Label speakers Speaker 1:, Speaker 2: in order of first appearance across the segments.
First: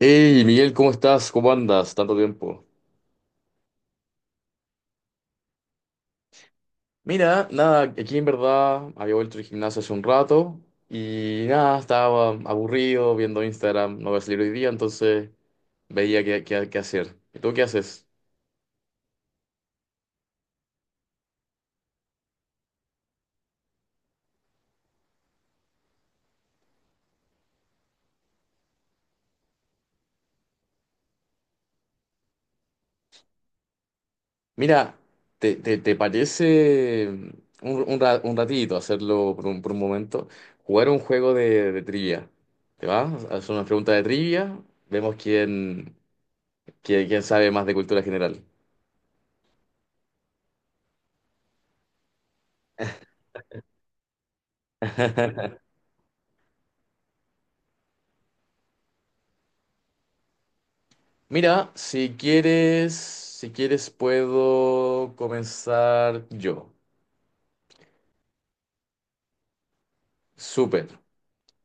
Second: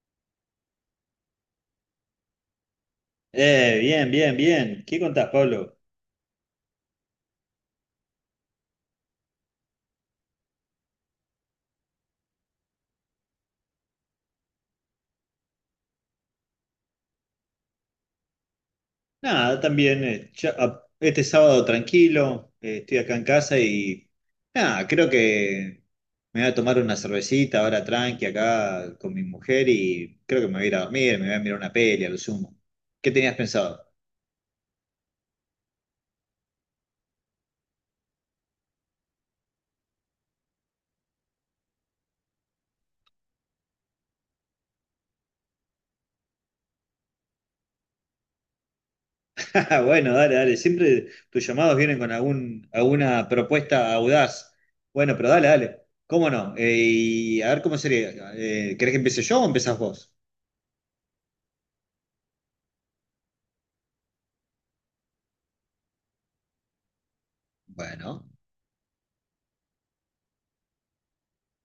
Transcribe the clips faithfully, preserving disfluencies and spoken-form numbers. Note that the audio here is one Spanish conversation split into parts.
Speaker 1: Hey, Miguel, ¿cómo estás? ¿Cómo andas? Tanto tiempo.
Speaker 2: Eh, bien, bien, bien. ¿Qué contás, Pablo?
Speaker 1: Mira, nada, aquí en verdad había vuelto del gimnasio hace un rato y nada, estaba aburrido viendo Instagram, no voy a salir hoy día, entonces veía qué, qué- qué hacer. ¿Y tú qué haces?
Speaker 2: Nada, también eh, ya- a- este sábado tranquilo, eh, estoy acá en casa y nada, creo que me voy a tomar una cervecita ahora tranqui acá con mi mujer y creo que me voy a ir a dormir, me voy a mirar una peli a lo sumo. ¿Qué tenías pensado?
Speaker 1: Mira, ¿te, te- te parece un, un ra- un ratito hacerlo por un, por un momento? Jugar un juego de, de trivia. ¿Te va? Hacer una pregunta de trivia, vemos quién, quién, quién sabe más de cultura general.
Speaker 2: Ah, bueno, dale, dale, siempre tus llamados vienen con algún, alguna propuesta audaz. Bueno, pero dale, dale. ¿Cómo no? Eh, y a ver cómo sería. Eh, ¿querés que empiece yo o empezás vos?
Speaker 1: Mira, si quieres, si quieres puedo comenzar yo.
Speaker 2: Bueno,
Speaker 1: Súper.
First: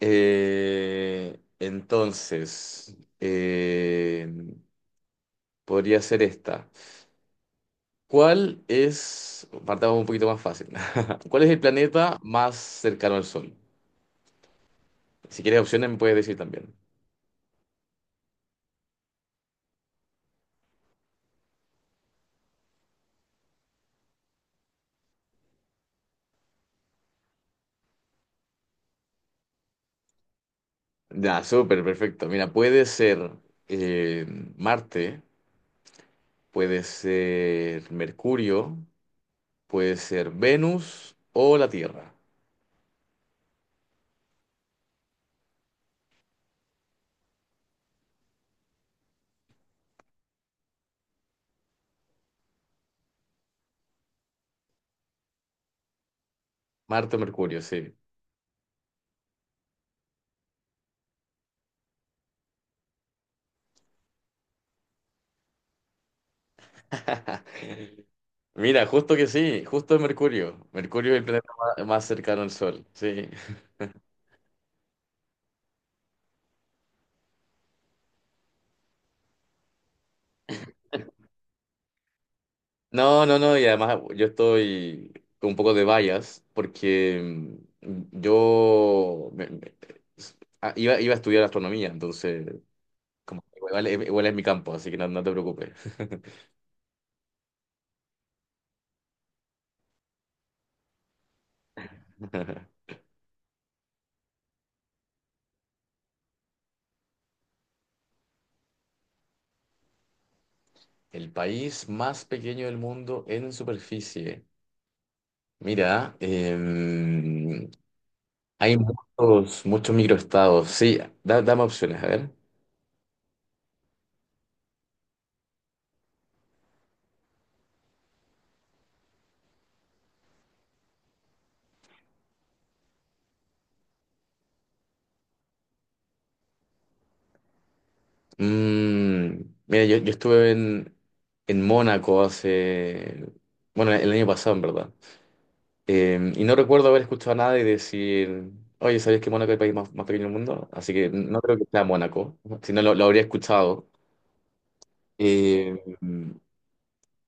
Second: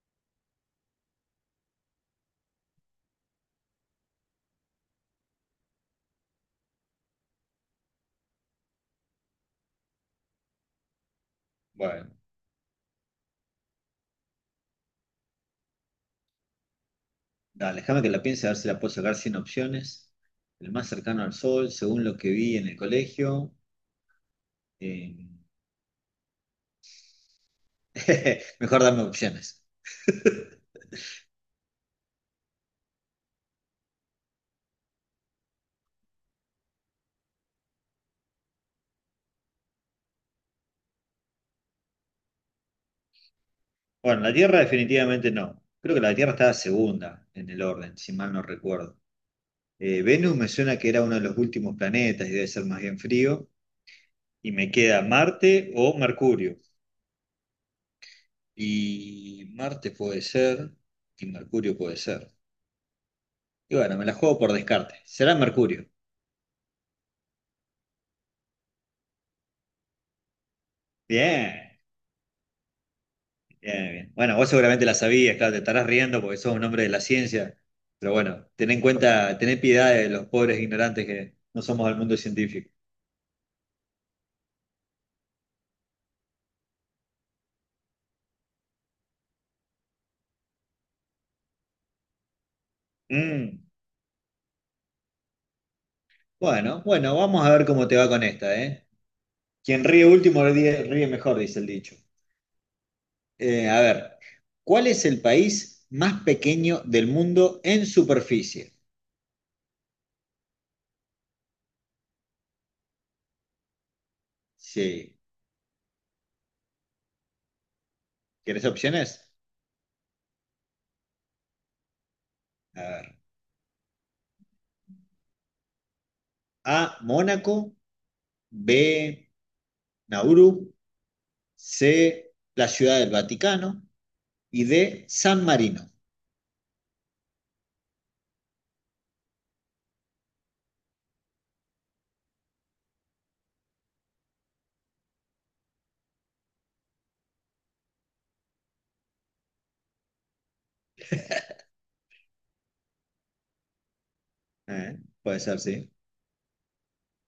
Speaker 1: Eh, entonces, eh, podría ser esta. ¿Cuál es, partamos un poquito más fácil. ¿Cuál es el
Speaker 2: bueno.
Speaker 1: planeta más cercano al Sol? Si quieres opciones me puedes decir también.
Speaker 2: Dale, déjame que la piense a ver si la puedo sacar sin opciones. El más cercano al Sol, según lo que vi en el colegio. eh, Mejor dame opciones.
Speaker 1: Ya, súper, perfecto. Mira, puede ser eh, Marte, puede ser Mercurio, puede ser Venus o la Tierra.
Speaker 2: Bueno, la Tierra definitivamente no. Creo que la Tierra estaba segunda en el orden, si mal no recuerdo. Eh, Venus me suena que era uno de los últimos planetas y debe ser más bien frío. Y me queda Marte o Mercurio.
Speaker 1: Marte o Mercurio, sí.
Speaker 2: Y Marte puede ser y Mercurio puede ser. Y bueno, me la juego por descarte. Será Mercurio.
Speaker 1: Mira, justo que sí, justo es Mercurio. Mercurio es el planeta
Speaker 2: Bien.
Speaker 1: ma- más cercano al Sol, sí.
Speaker 2: Bien, bien. Bueno, vos seguramente la sabías, claro, te estarás riendo porque sos un hombre de la ciencia, pero bueno, ten en cuenta, tened piedad de los pobres ignorantes que no somos del mundo científico.
Speaker 1: No, no, no, y además yo estoy con un poco de bias porque mm, yo me- me- s- ah, iba, iba a estudiar astronomía, entonces como que
Speaker 2: Mm,
Speaker 1: igual, es igual es mi campo, así que no, no te preocupes.
Speaker 2: bueno, bueno, vamos a ver cómo te va con esta, ¿eh? Quien ríe último ríe, ríe mejor, dice el dicho. Eh, a ver, ¿cuál es el país más pequeño del mundo en superficie?
Speaker 1: El país más pequeño del mundo en superficie.
Speaker 2: Sí,
Speaker 1: Mira, em,
Speaker 2: ¿quieres
Speaker 1: hay
Speaker 2: opciones?
Speaker 1: muchos, muchos microestados. Sí, da- dame opciones, a ver.
Speaker 2: A ver, A, Mónaco, B, Nauru, C, la Ciudad del Vaticano, y D, San Marino.
Speaker 1: Mm, mira, yo, yo estuve en, en Mónaco hace, bueno, el año pasado, en verdad. Eh, y no recuerdo haber escuchado a nadie decir, oye, ¿sabías que Mónaco es el país más, más pequeño del mundo? Así que no creo que sea Mónaco, si no lo, lo habría escuchado.
Speaker 2: Eh, puede ser, sí.
Speaker 1: Eh,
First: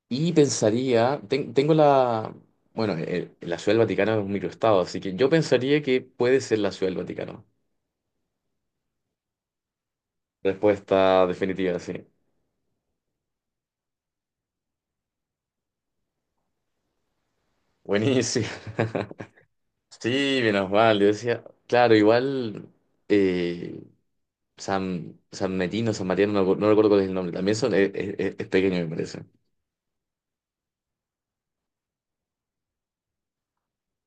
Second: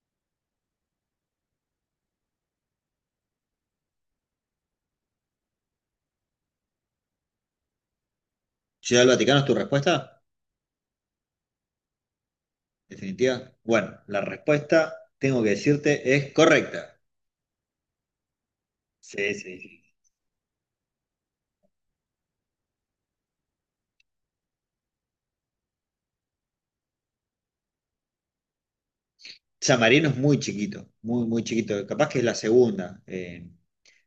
Speaker 1: y pensaría, ten- tengo la, bueno, el- la Ciudad del Vaticano es un microestado, así que yo pensaría que puede ser la Ciudad del Vaticano.
Speaker 2: Ciudad del Vaticano es tu respuesta,
Speaker 1: Respuesta definitiva, sí.
Speaker 2: definitiva. Bueno, la respuesta, tengo que decirte, es correcta.
Speaker 1: Buenísimo.
Speaker 2: Sí, sí, sí.
Speaker 1: Sí, menos mal. Yo decía, claro, igual eh, San, San Metino, San Mariano, no, no recuerdo cuál es el nombre. También son, es, es- es pequeño, me parece.
Speaker 2: San Marino es muy chiquito, muy, muy chiquito. Capaz que es la segunda, eh,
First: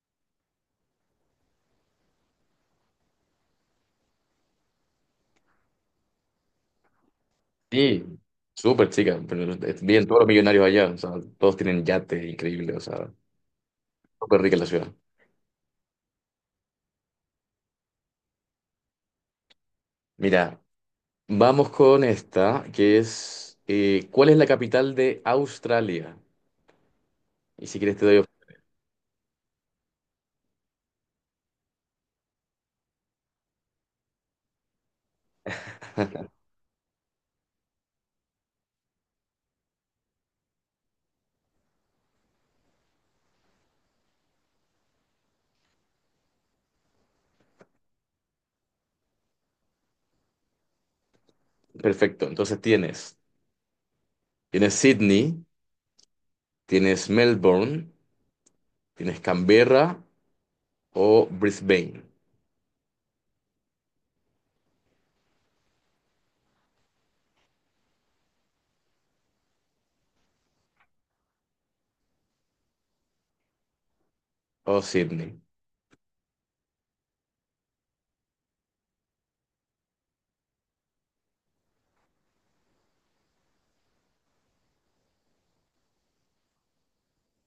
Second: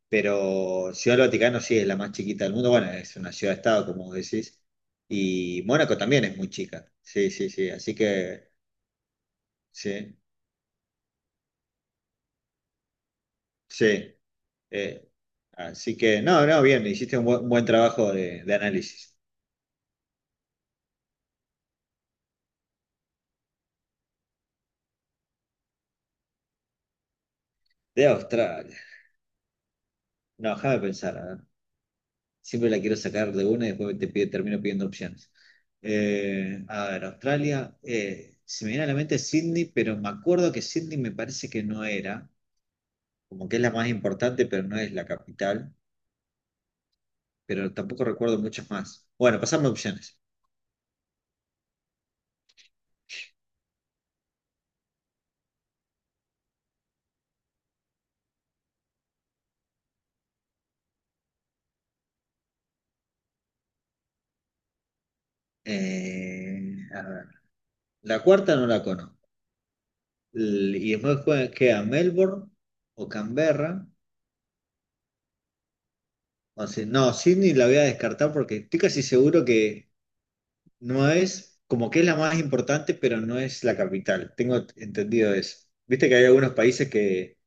Speaker 2: pero Ciudad del Vaticano sí es la más chiquita del mundo. Bueno, es una ciudad-estado, como vos decís. Y Mónaco también es muy chica. Sí, sí, sí. Así
Speaker 1: Sí,
Speaker 2: que,
Speaker 1: súper chica, pero no, es bien,
Speaker 2: sí,
Speaker 1: todos los millonarios allá, o sea, todos tienen yates increíbles, o sea,
Speaker 2: sí.
Speaker 1: súper rica la ciudad.
Speaker 2: Eh, Así que, no, no, bien, hiciste un buen, un buen trabajo de, de análisis.
Speaker 1: Mira, vamos con esta, que es, eh, ¿cuál es la capital de Australia? Y si quieres te
Speaker 2: De
Speaker 1: doy... op-
Speaker 2: Australia. No, déjame pensar. A ver. Siempre la quiero sacar de una y después te pide- termino pidiendo opciones. Eh, a ver, Australia. Eh, se me viene a la mente Sydney, pero me acuerdo que Sydney me parece que no era. Como que es la más importante, pero no es la capital. Pero tampoco recuerdo muchas más. Bueno, pasame opciones.
Speaker 1: Perfecto, entonces tienes, tienes Sydney, tienes Melbourne, tienes Canberra o Brisbane
Speaker 2: Eh, a ver. La cuarta no la conozco. L- Y después jue- queda Melbourne o Canberra.
Speaker 1: o Sydney.
Speaker 2: O sea, no, Sydney la voy a descartar porque estoy casi seguro que no es, como que es la más importante, pero no es la capital. Tengo entendido eso. Viste que hay algunos países que,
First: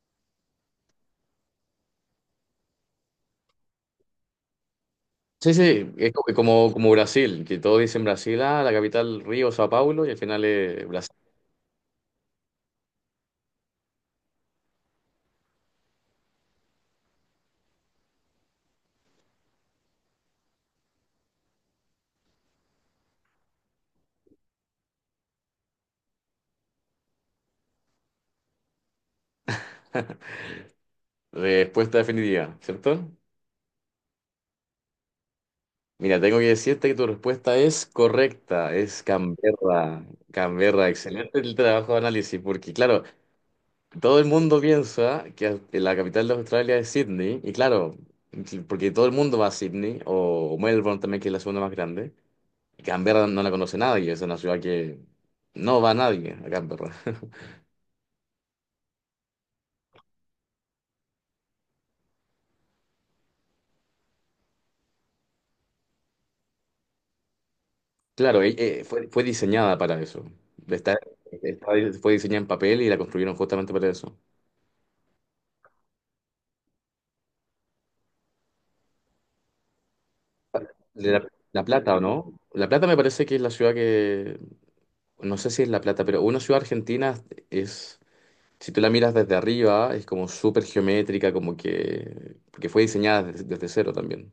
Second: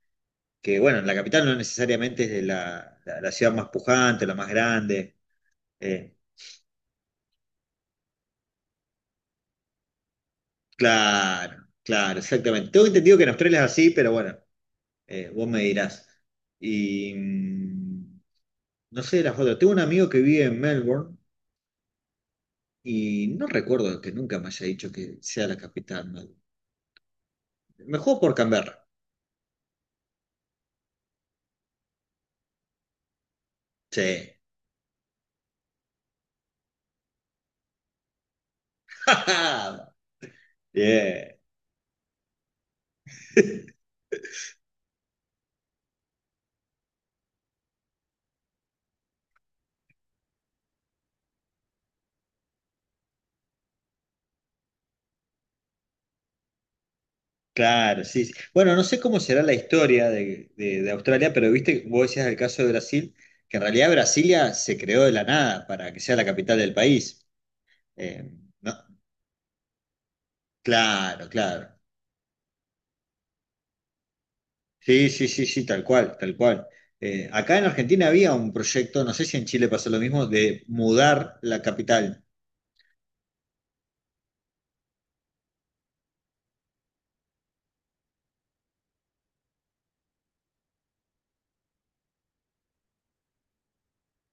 Speaker 2: que bueno, la capital no necesariamente es de la, la- la ciudad más pujante, la más grande.
Speaker 1: Sí, sí, es
Speaker 2: Eh,
Speaker 1: co- como, como Brasil, que todos dicen Brasil, ah, la capital Río, Sao Paulo, y al final es Brasil.
Speaker 2: claro, claro, exactamente. Tengo entendido que en Australia es así, pero bueno, eh, vos me dirás. Y mm, no sé de las otras. Tengo un amigo que vive en Melbourne y no recuerdo que nunca me haya dicho que sea la capital. Melbourne. Me juego por Canberra.
Speaker 1: Respuesta definitiva, ¿cierto?
Speaker 2: Sí.
Speaker 1: Mira, tengo que decirte que tu respuesta es correcta, es Canberra. Canberra,
Speaker 2: Bien.
Speaker 1: excelente el trabajo de análisis, porque claro, todo el mundo piensa que la capital de Australia es Sydney, y claro, porque todo el mundo va a Sydney, o Melbourne también, que es la segunda más grande. Canberra no la conoce nadie, es una ciudad que no va nadie a Canberra.
Speaker 2: Claro, sí, sí. Bueno, no sé cómo será la historia de, de- de Australia, pero viste, vos decías el caso de Brasil, que en realidad Brasilia se creó de la nada para que sea la capital del país. Eh,
Speaker 1: Claro, eh,
Speaker 2: no,
Speaker 1: eh, fue, fue diseñada para eso. Está-
Speaker 2: claro, claro.
Speaker 1: está- Fue diseñada en papel y la construyeron justamente para eso.
Speaker 2: Sí, sí, sí, sí, tal cual, tal cual. Eh, acá en Argentina había un proyecto, no sé si en Chile pasó lo mismo, de
Speaker 1: De La,
Speaker 2: mudar la
Speaker 1: La Plata, ¿o
Speaker 2: capital.
Speaker 1: no? La Plata me parece que es la ciudad que, no sé si es La Plata, pero una ciudad argentina es, si tú la miras desde arriba, es como súper geométrica, como que, porque fue diseñada desde, desde cero también.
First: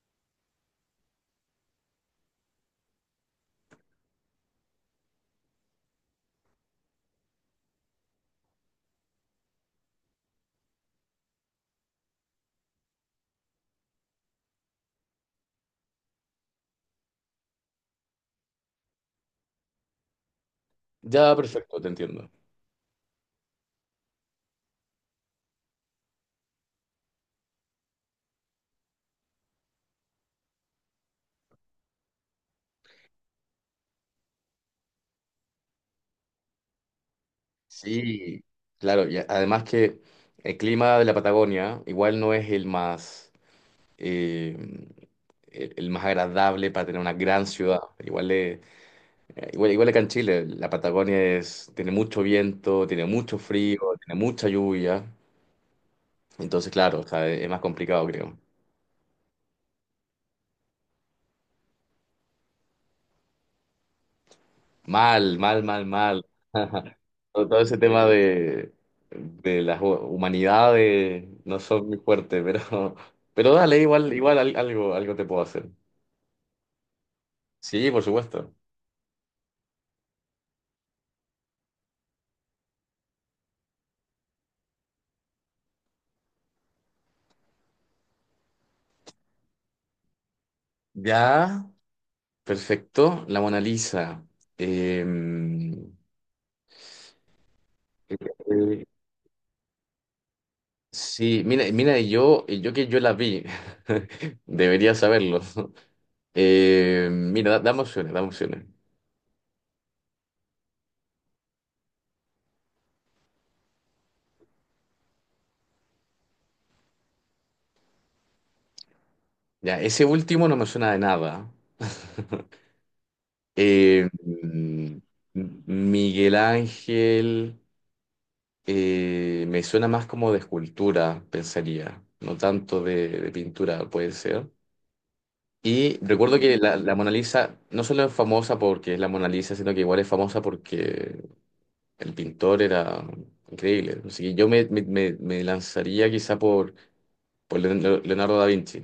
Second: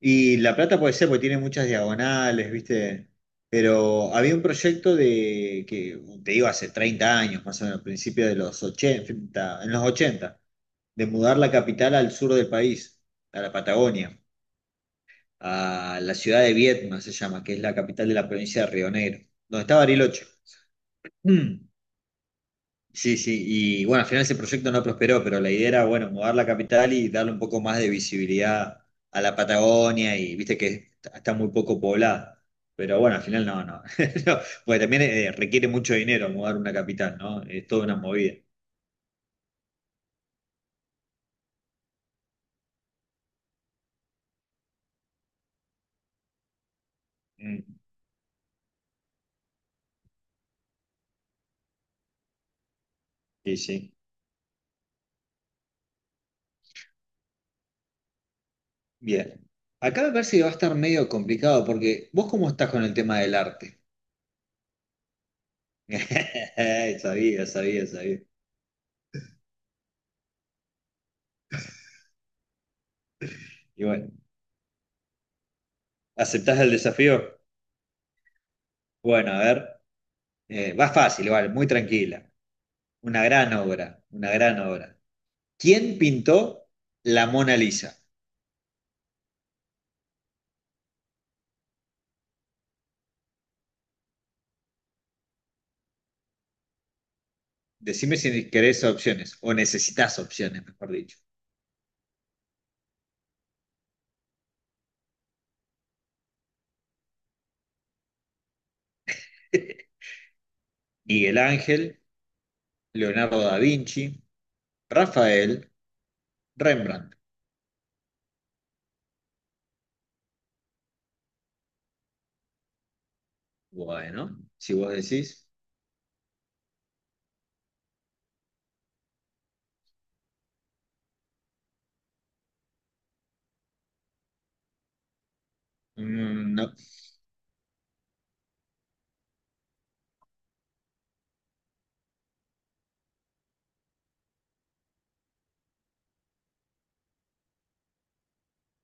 Speaker 2: Y La Plata puede ser porque tiene muchas diagonales, ¿viste? Pero había un proyecto de, que te digo, hace treinta años, más o menos, principio de los ochenta, en los ochenta, de mudar la capital al sur del país, a la Patagonia, a la ciudad de Viedma, se llama, que es la capital de la provincia de Río Negro, donde está Bariloche.
Speaker 1: Ya, perfecto, te entiendo.
Speaker 2: Sí, sí, y bueno, al final ese proyecto no prosperó, pero la idea era, bueno, mudar la capital y darle un poco más de visibilidad a la Patagonia y viste que está está muy poco poblada. Pero bueno, al final no, no. No, porque también eh, requiere mucho dinero mudar una capital, ¿no? Es toda una movida.
Speaker 1: Sí, claro, y a- además que el clima de la Patagonia igual no es el más, eh, el, el más agradable para tener una gran
Speaker 2: Mm,
Speaker 1: ciudad. Igual, le- eh, igual, igual que en Chile, la Patagonia es, tiene mucho viento, tiene mucho
Speaker 2: sí,
Speaker 1: frío,
Speaker 2: sí.
Speaker 1: tiene mucha lluvia. Entonces, claro, o sea, es más complicado, creo.
Speaker 2: Bien. Acá me parece que va a estar medio complicado porque vos cómo estás con el tema del arte.
Speaker 1: Mal, mal, mal, mal.
Speaker 2: Sabía,
Speaker 1: Todo todo ese
Speaker 2: sabía,
Speaker 1: tema
Speaker 2: sabía.
Speaker 1: de, de las hu- humanidades no son muy fuertes, pero, pero dale,
Speaker 2: Y bueno,
Speaker 1: igual, igual al- algo, algo te puedo hacer.
Speaker 2: ¿aceptás el desafío?
Speaker 1: Sí, por supuesto.
Speaker 2: Bueno, a ver. Eh, va fácil, vale, muy tranquila. Una gran obra, una gran obra. ¿Quién pintó la Mona Lisa?
Speaker 1: Ya, perfecto. La Mona Lisa. Em, eh,
Speaker 2: Decime si querés
Speaker 1: eh,
Speaker 2: opciones, o necesitas opciones, mejor dicho.
Speaker 1: sí, mira, mira, yo, yo que yo la vi, debería saberlo. Eh, mira, da- dame opciones, dame opciones.
Speaker 2: Miguel Ángel, Leonardo da Vinci, Rafael, Rembrandt.
Speaker 1: Ya, ese último no me suena de nada. Eh,
Speaker 2: Bueno, si vos
Speaker 1: mm,
Speaker 2: decís,
Speaker 1: Miguel Ángel eh, me suena más como de escultura, pensaría, no tanto de, de pintura, puede ser. Y recuerdo
Speaker 2: mm,
Speaker 1: que
Speaker 2: no.
Speaker 1: la, la Mona Lisa no solo es famosa porque es la Mona Lisa, sino que igual es famosa porque el pintor era increíble. Así que yo me, me- me- me lanzaría quizá por, por Leon- Leonardo da Vinci.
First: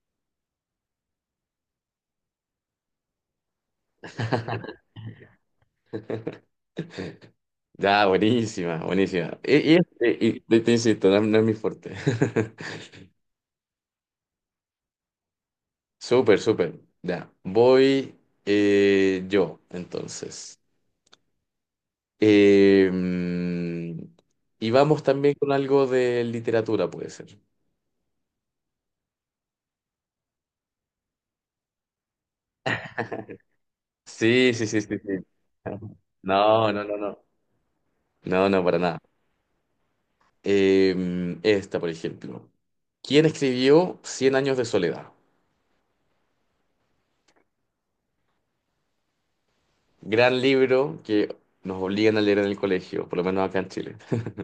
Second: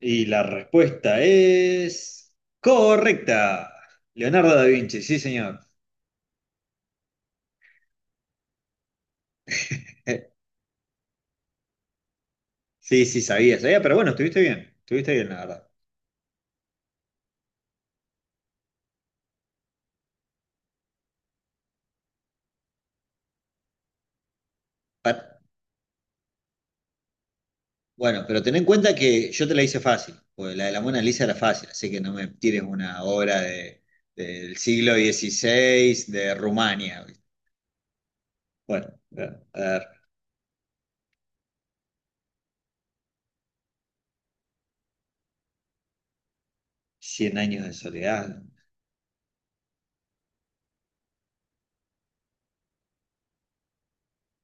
Speaker 2: Y la respuesta es correcta. Leonardo da Vinci, sí, señor.
Speaker 1: Ya, buenísima, buenísima. Y, y- y- y te, te insisto, no, no es mi fuerte.
Speaker 2: Sí, sí, sabía, sabía, pero bueno, estuviste bien, estuviste bien, la verdad.
Speaker 1: Súper, súper. Ya, voy eh, yo, entonces. Eh, mm, y vamos también
Speaker 2: Pa-
Speaker 1: con algo de literatura, puede ser.
Speaker 2: Bueno, pero ten en cuenta que yo te la hice fácil, porque la de la Mona Lisa era fácil, así que no me tires una obra de,
Speaker 1: Sí,
Speaker 2: del
Speaker 1: sí, sí,
Speaker 2: siglo
Speaker 1: sí, sí.
Speaker 2: dieciséis de
Speaker 1: No, no, no,
Speaker 2: Rumania.
Speaker 1: no.
Speaker 2: ¿Viste?
Speaker 1: No, no, para
Speaker 2: Bueno,
Speaker 1: nada.
Speaker 2: a ver,
Speaker 1: Eh, mm, esta, por ejemplo. ¿Quién escribió Cien años de soledad?
Speaker 2: cien años de soledad.
Speaker 1: Gran libro que nos obligan a leer en el colegio, por lo menos acá en Chile.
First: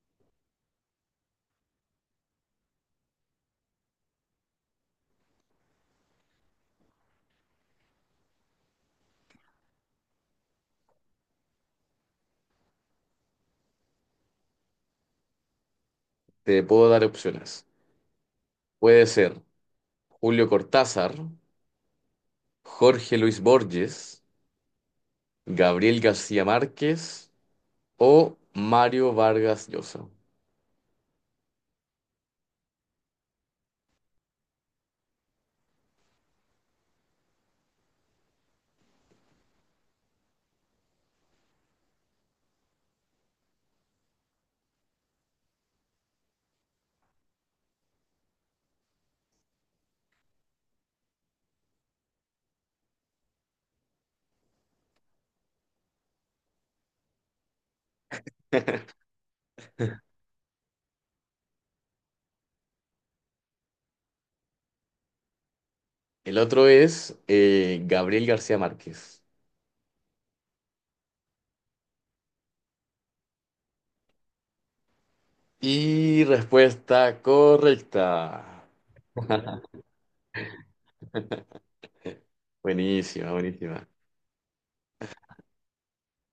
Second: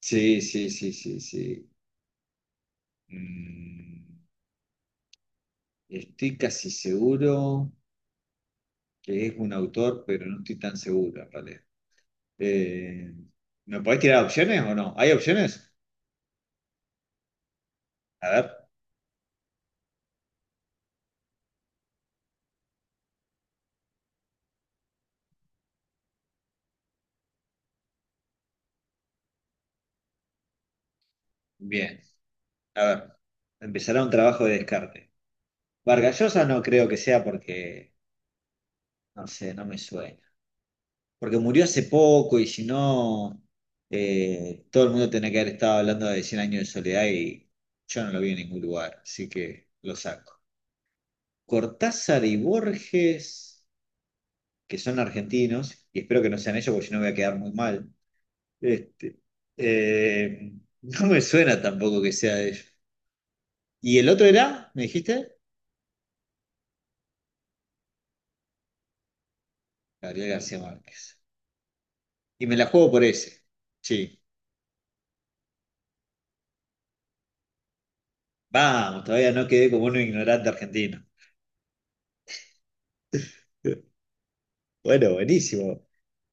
Speaker 2: Sí, sí, sí, sí, sí. Mm, Estoy casi seguro que es un autor, pero no estoy tan seguro en realidad. Eh, ¿Me podés tirar opciones o no? ¿Hay opciones?
Speaker 1: Te puedo dar opciones.
Speaker 2: A ver,
Speaker 1: Puede ser Julio Cortázar, Jorge Luis Borges, Gabriel García Márquez o Mario Vargas Llosa.
Speaker 2: bien, a ver, empezará un trabajo de descarte. Vargallosa no creo que sea porque, no sé, no me suena. Porque murió hace poco y si no, eh, todo el mundo tenía que haber estado hablando de cien años de soledad y yo no lo vi en ningún lugar, así que lo saco. Cortázar y Borges, que son argentinos, y espero que no sean ellos porque si no voy a quedar muy mal. Este, eh, no me suena tampoco que sea de ellos. ¿Y el otro era? ¿Me dijiste?
Speaker 1: El otro es eh, Gabriel García Márquez.
Speaker 2: Gabriel García Márquez. Y me la juego por ese. Sí.
Speaker 1: Y respuesta correcta.
Speaker 2: Vamos, todavía no quedé como un ignorante argentino.
Speaker 1: Buenísima, buenísima.
Speaker 2: Bueno, buenísimo.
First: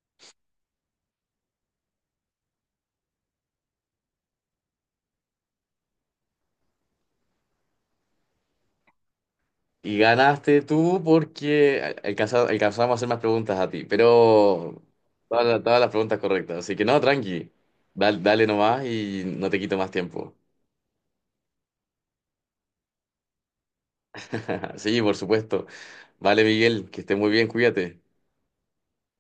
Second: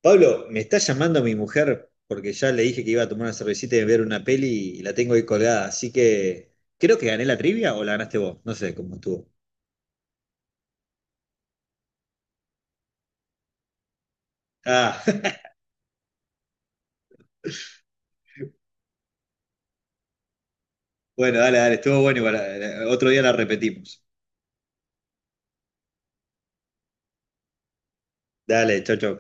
Speaker 2: Pablo, me está llamando mi mujer porque ya le dije que iba a tomar una cervecita y ver una peli y la tengo ahí colgada, así que creo que gané la trivia o la ganaste vos, no sé cómo estuvo.
Speaker 1: Y ganaste tú porque al- alcanza- alcanzamos a hacer más preguntas a ti, pero
Speaker 2: Ah,
Speaker 1: todas, las todas las preguntas correctas. Así que no, tranqui. Dal- Dale, nomás y no te quito más tiempo.
Speaker 2: bueno, dale, dale, estuvo bueno igual, eh, otro día la repetimos.
Speaker 1: Sí, por supuesto. Vale, Miguel, que estés muy bien, cuídate.
Speaker 2: Dale, chau, chau.